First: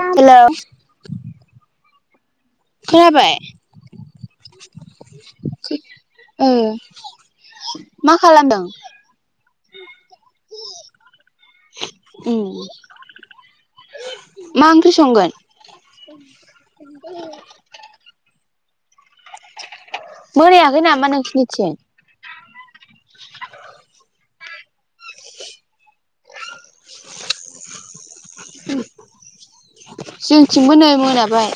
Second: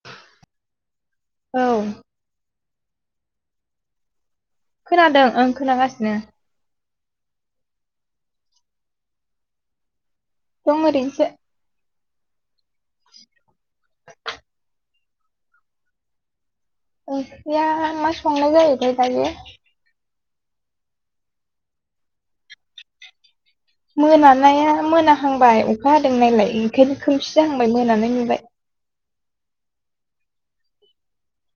हेल' औ खोनाबाय खोनादों ओं खोनागासिनो। ओ मा खालामदों? दं ओरैनोसै ओम मा ओंख्रि संगोन? उ ओंख्रिया मा संनाय जायोथाय दायो मोनायाखै नामा नोंसोरनिथि [unintelligible] मोनानाया मोनाहांबाय अखा हादों नायलाय ओंखायनो खोमसि जाहांबाय मोनानाय नुबाय। [unintelligible] जोंथिंबो नै मोनाबाय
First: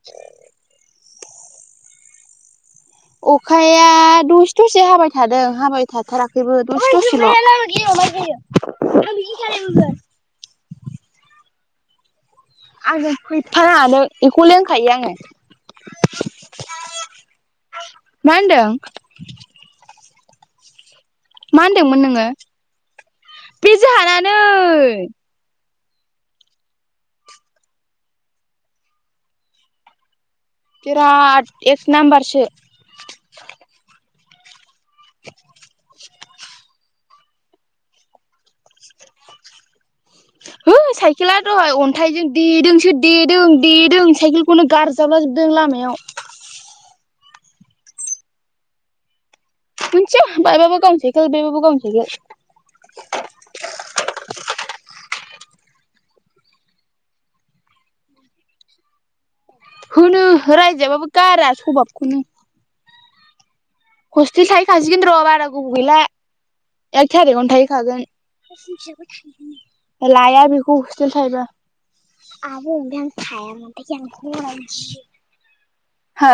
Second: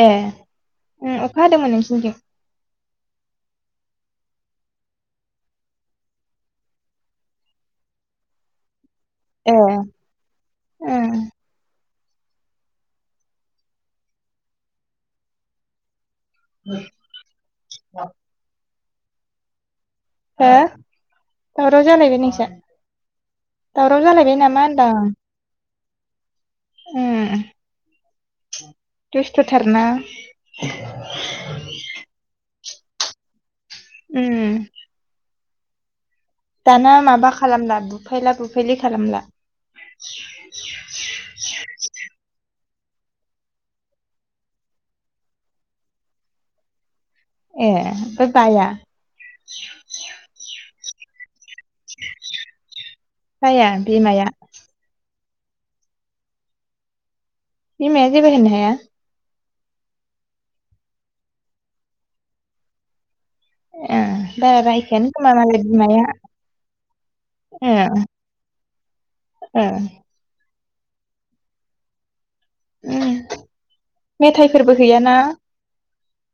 ए अखा हादोंमोन नोंसिनिथिं? अखाया दसे दसे हाबाय थादों हाबाय थाथाराखैबो द'से दसेल' ए [inaudible] उम आङो फैफानाङा नों बेखौले लोंखायो आङो [unintelligible] मा होनदों? हो मा दावराव होनदोंमोन जालायबाय नोङो नोंसोर बे दावराव जोंहानानै जालायबाय नामा होनदां? ओम दुस्थ' थारना बिरात एक नाम्बारसो उम [unintelligible] दाना माबा खालामला बुफैला बुफायलि खालामला हो साइकेला दहाय अन्थाइजों देदोंसो देदों देदों साइकेल खुनु गारजाबलाजोबदों लामायाव ए बे बाया मोनथिया बायबा गाव खालि बे बाव जाया बिमाया बिमाया जेबो होननो हाया? ओ रायजायाबाबो गारा सभाबखौनो ए हस्तेल बारा थाहोयखासिगोन रायखायानो र' खोमा बारा मालाय गोबाव गैला। बिमाया एक थारिकावनो ए थाहैखागोन। ओ लाया बेखौ हस्टेल थायोबा आब' दं उम थाया माथोआं [unintelligible] मेथाइफोरबो हैयाना हा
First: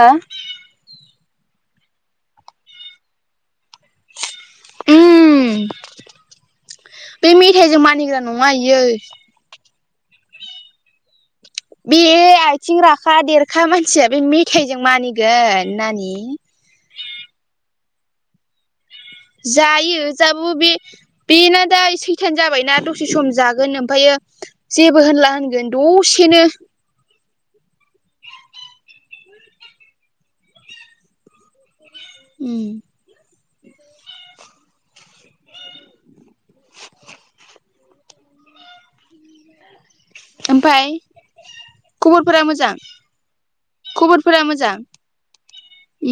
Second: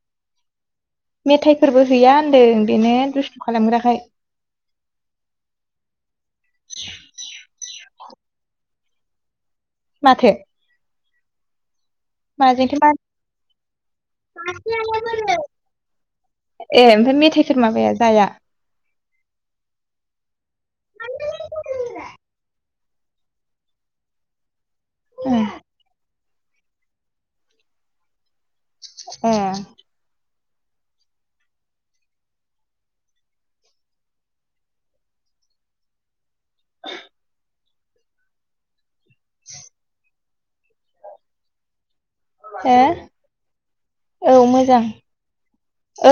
मेथाइफोरबो हैया होन्दों बेनो दुस्थु खालामग्राखाय उम बे मेथाइजों मानिग्रा नङा इयो माथो बे आथिं माजोंथो मा राखा देरखा मानसिया बे मेथाइजों मानिगोन नानि ए ओमफ्राय मेथाइफोर माबाया जाया? जायो जाबाबो बे बेना दा सैथान जाबायना दसे सम जागोन ओमफायो जेबो होनला ए होनगोन दसेनो ए उम [inaudible] [inaudible] ओमफाय खबरफोरा मोजां ए खबरफोरा मोजां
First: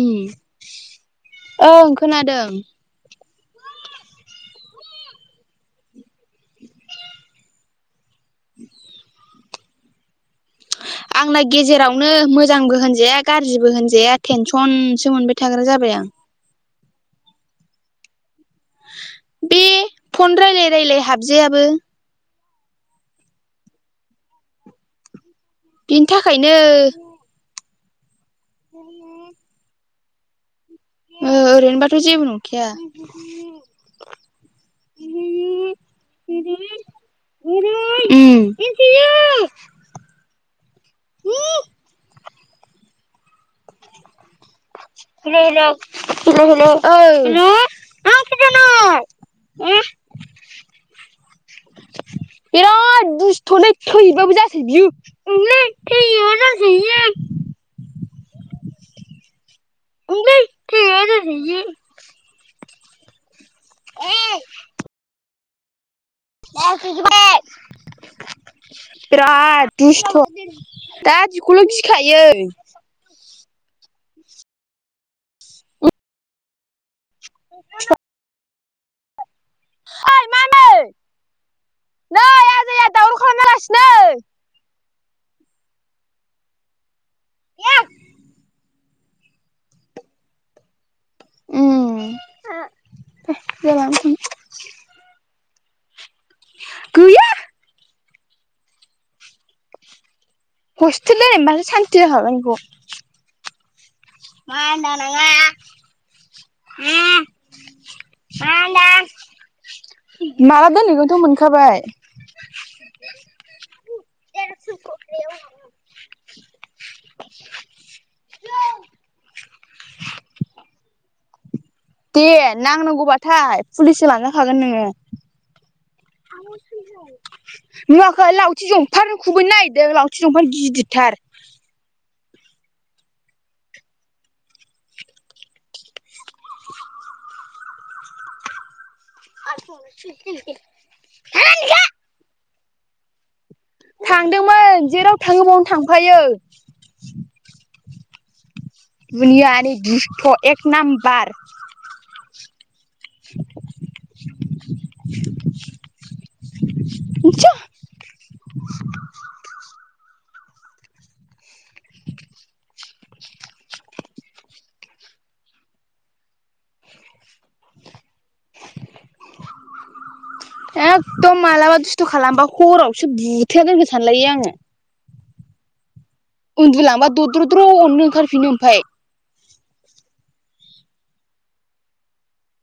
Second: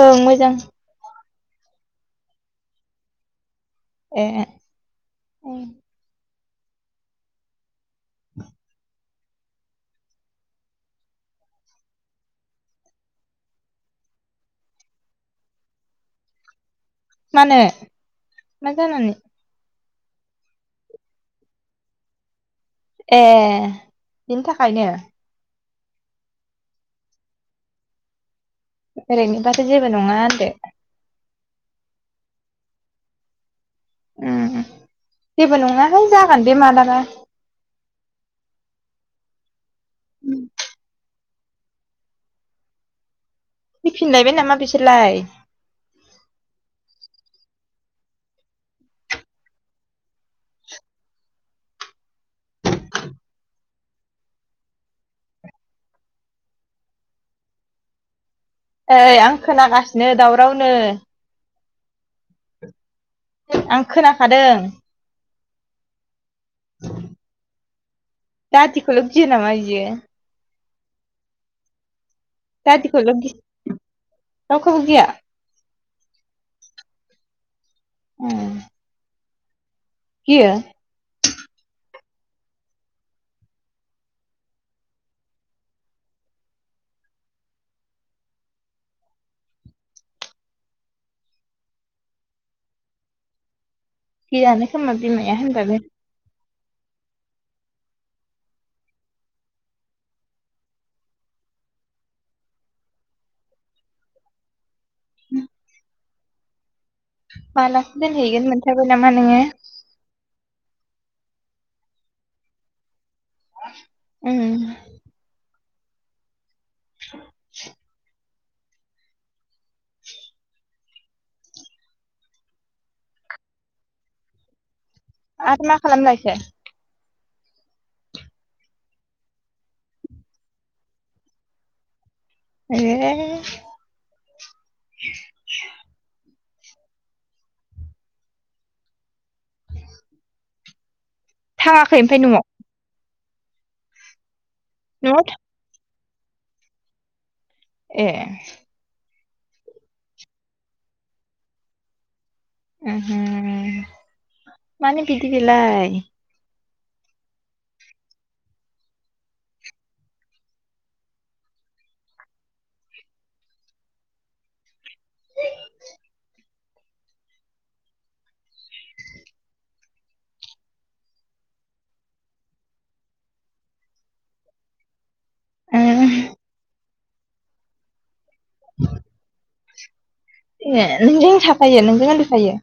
उम ओं मोजां ओं खोनादों ए [inaudible] [inaudible] आंलाय गेजेरावनो मोजांबो होनजाया गारज्रिबो होनजाया टेनसनसो मोनबाय थाग्रा जाबाय आं मानो मा जानानै? बे फन रायलाय रायलाय हाबजायाबो ए बिनि थाखायनो बिनि थाखायनो ओरैनोबाथ जेबो नङा होनदो ओ ओरैनोबाथ जेबो नंखाया उम जेबो नङाहाय जागोन बे मालाबा [unintelligible] उम [unintelligible] [inaudible] [unintelligible] फैफिनलायबाय नामा बिसोरलाय [unintelligible] मा ओंख्रि जानाय [unintelligible] बिराद दुस्थलै थैबाबो जासै बियो ओंलै थैबाबो जासै बियो ओइ आं खोनागासिनो दावरावनो [unintelligible] आं खोनाखादों [unintelligible] दादिखौल' गियो नामा बेराद बियो दुसथ दादिखौल गिखायो दादिखौल गि रावखैबो गिया [unintelligible] [inaudible] [unintelligible] गियो नै आजाया दावराव खालामलागासिनो उम गियानो खोमा बिमाया होनबाबो गैया हस्थेल दोननाय मोनबासो सान्थि जाखागोन इखौ मा होनदों नोङो उम मालासो दोनहैगोन मोनथारबाय नामा नोङो माला दोनहैगोनथ मोनखाबाय उम [unintelligible] दे नांनांगौबाथाय पुलिसजों लांजा खागोन नोङो। आरो मा खालामलायखो? नुवाखै लावथि जंफारजों खुबैनो नागिरदों लावथि जंफार गिदिरथार ए [unintelligible] थाङाखै ओमफ्राय नआव थांदोंमोन जेराव न'आव था थाङो बावनो थांफायो ए दुनियानि दुस्थ' एक नाम्बार उमहु माने बिदि बिलाय मिथिया एखदम मालाबा दुस्थ' खालामबा हरावसो बुथेना दोनगोन सानलायो आङो। उमह उन्दुलांबा दद्र'द्र' अननो ओंखारफिनो ओमफाय ए नोंजों थाफायो नोंजों ओन्दुफायो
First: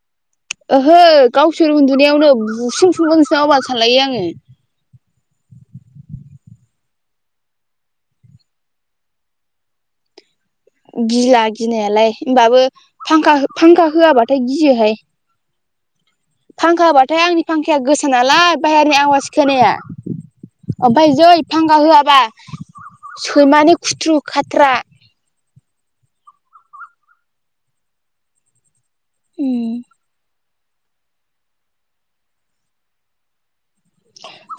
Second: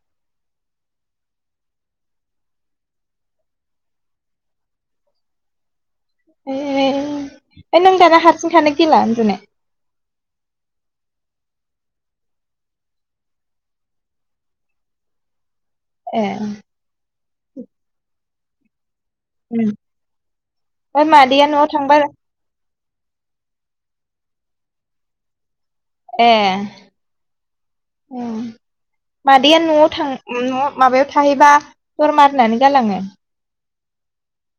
ओहो गावसोर उन्दुनायावनो बुसिन बुसिन बुनोसै नामा बाल सानलायो आङो। ए नों दाना हारसिं थानो गिला उन्दुनो गिला गिनायालाय होनबाबो फांखा फांखा होआबाथाय गियोहाय ए फांखा होबाथाय आंनि फांखाया गोसा नालाय बा हेरनि आवाज खोनाया ओमफ्राय ओमफाय जै मादैया न'आव फांखा थांबा होआबा सैमानि खुथ्रु खाथ्रा ए मादैया उम न'आव थां न' माबायाव थाहैबा दर मारिनानै गालाङो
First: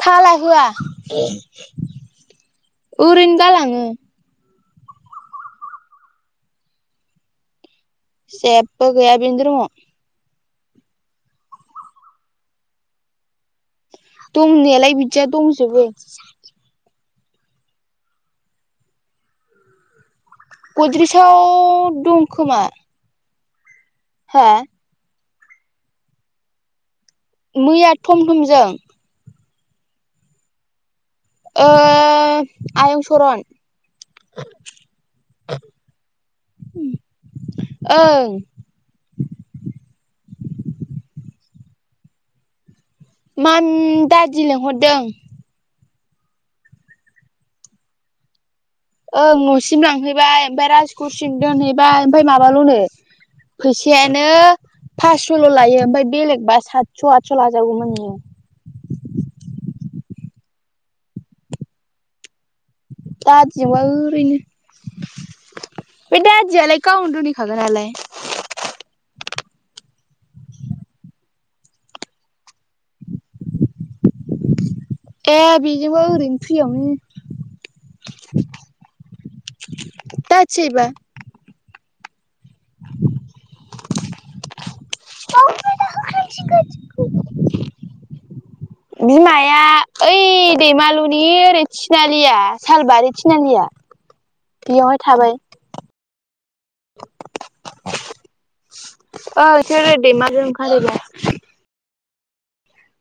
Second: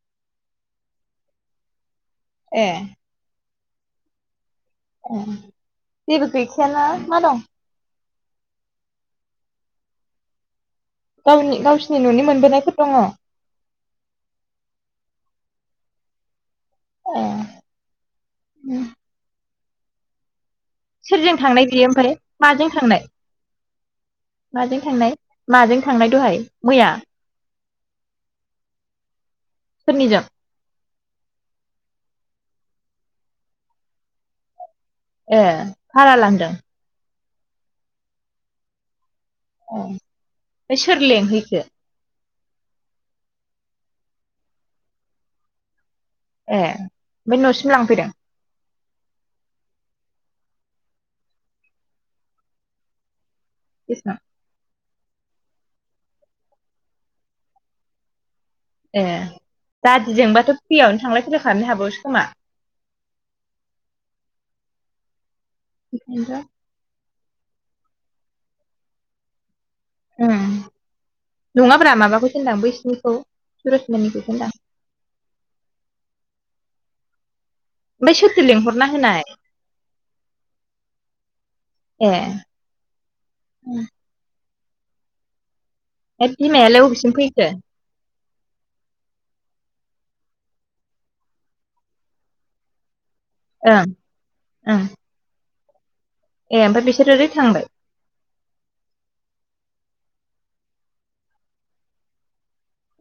थाला होआ ए ओरैनो गालाङो जेबो गैखायाना मा दं जेब्बो गैया बेनि रुमाव गावनि गावसिनि न'नि मोनबोनायफोर दङ। दंनायालाय बिदिया दंजोबो। अ सोरजों गद्रेसाव थांनाय बियो ओमफ्राय दंखोमा माजों थांनाय माजों थांनाय माजों थांनाय दहाय मैया? मैया थम थमजों। सोरनिजों? ए आयं सरन। ए भारा लांदों? ओं अ फाय सोर लेंहैखो? मान दादि लिंहरदों। ए ओमफ्राय न'सिम लांफैदों? ओं न'सिम लांफैबाय ओमफ्राय रासघरसिम दोनहैबाय ओमफ्राय माबाल'नो बेसेबां फैसायानो पासस'ल' लायो ओमफ्राय बेलेगबा सातस' आदस' लाजागौमोन नोङो ए दादिजोंबाथ' फ्रियावनो थांलाय फैलाय खालामनो हाबावोसो खोमा दादिजोंबा ओरैनो बे दादियालाय गावनो दोनहैखागोन नालाय ओम नङाब्रा माबाखौसो होनदां बैसिनिखौ सुरसमनिखौसो होनदां। ए बेजोंबो ओरैनो फ्रियावनो ओमफ्राय सोरथो लिंहरना होनाय दाथिजायोबा ए उम बे बिमायालाय अबेसिम फैखो? बिमाया ओइ दैमालुनि ओरै थिनालिया सालबारि थि थिनालिया ओं ओं बेयावहाय थाबाय। ए ओमफ्राय बिसोर ओरै थांबाय? अ इसोरो दैमालुजों ओंखारहैबाय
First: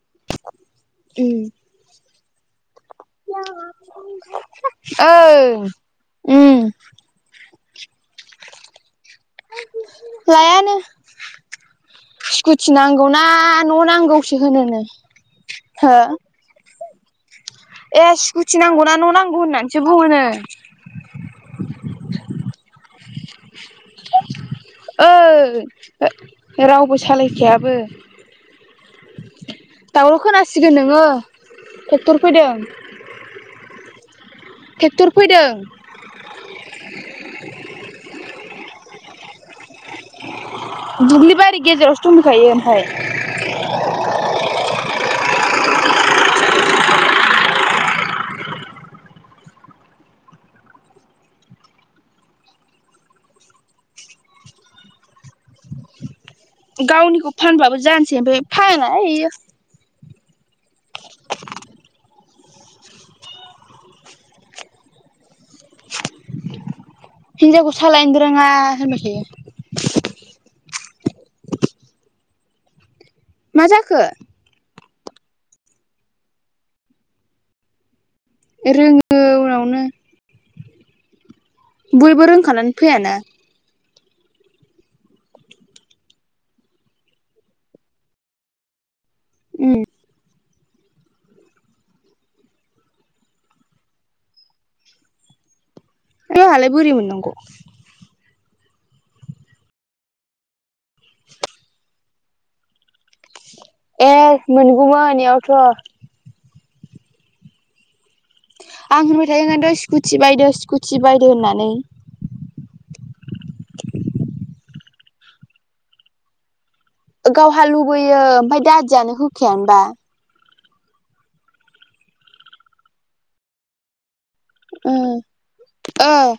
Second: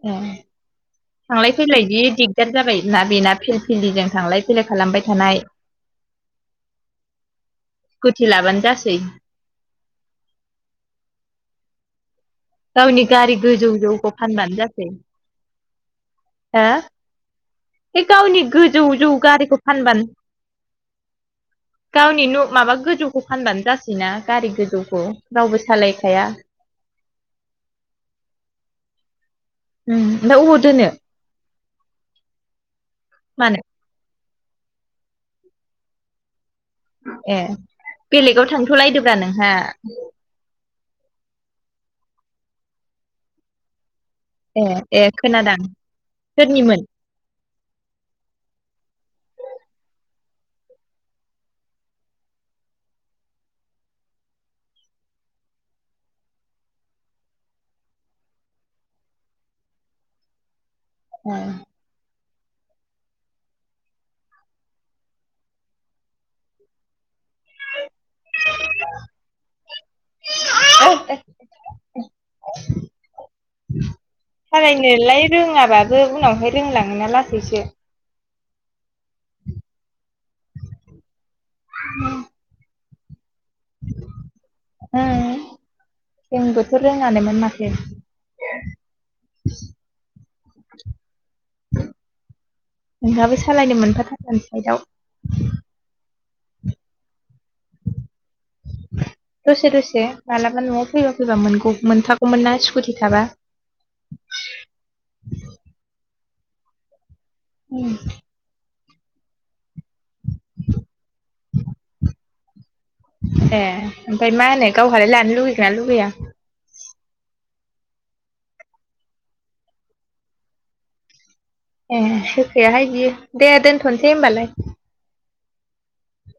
ए थांलाय फैलाय जि दिगदार जाबाय ना बेना ओं फिल फिलिजों थांलाय फैलाय खालामबाय ओं थानाय उम स्कुटि लाबानो जासै। लायानो स्कुटि गावनि नांगौ ना गारि गोजौ न' जौखौ नांगौसो फानबानो होनो नो जासै हो हो बे ए गावनि स्कुटि गोजौ नांगौना न' जौ नांगौ गारिखौ होननानैसो फानबानो बुङोनो गावनि न' माबा गोजौखौ फानबानो जासैना गारि गोजौखौ ओइ रावबो सालायखाया। रावबो सालायखायाबो उम दावराव ओमफ्राय अबाव खोनासिगोन दोनो नोङो ट्रेक्टर फैदों मानो ट्रेक्टर फैदों ए बेलेगाव थांथ'लायदोब्रा नोंहा दुब्लि बारि गेजेरावसो दंहैखायो ओमफ्राय ए ए खोनादों सोरनिमोन गावनिखौ फानबाबो जानोसै ओमफ्राय फानाहाय इयो औ हिनजावखौ सालायनो रोङा होनबाय थायो। [inaudible] मा जाखो सालायनोलाय रोङाबाबो उनावहाय रोंलाङोना लासैसो रोङो उनावनो बयबो रोंखानानै फैयाना ओम जोंबोथ' रोङानोमोन माथो। ओम नोंहाबो सालायनो मोनफाथारगोन साइदाव जोंहालाय बोरै मोननांगौ। दसे दसे मालाबा न'आव फैबा फैबा मोनगौ मोनखागौमोन ना स्कुटि थाबा ए मोनगौमोन इयावथ' उम आं होनबाय थायो ओंखायथ' स्कुटि बायदो स्कुटि बायदो होननानै। ए ओमफ्राय मा होनो गावहालाय लानो लुगैगोनना लुगैया? गावहा लुबैयो ओमफाय दादियानो होखायानोबा। ए होखायाहाय बियो दे दोनथ'नोसै होनबालाय ओम औ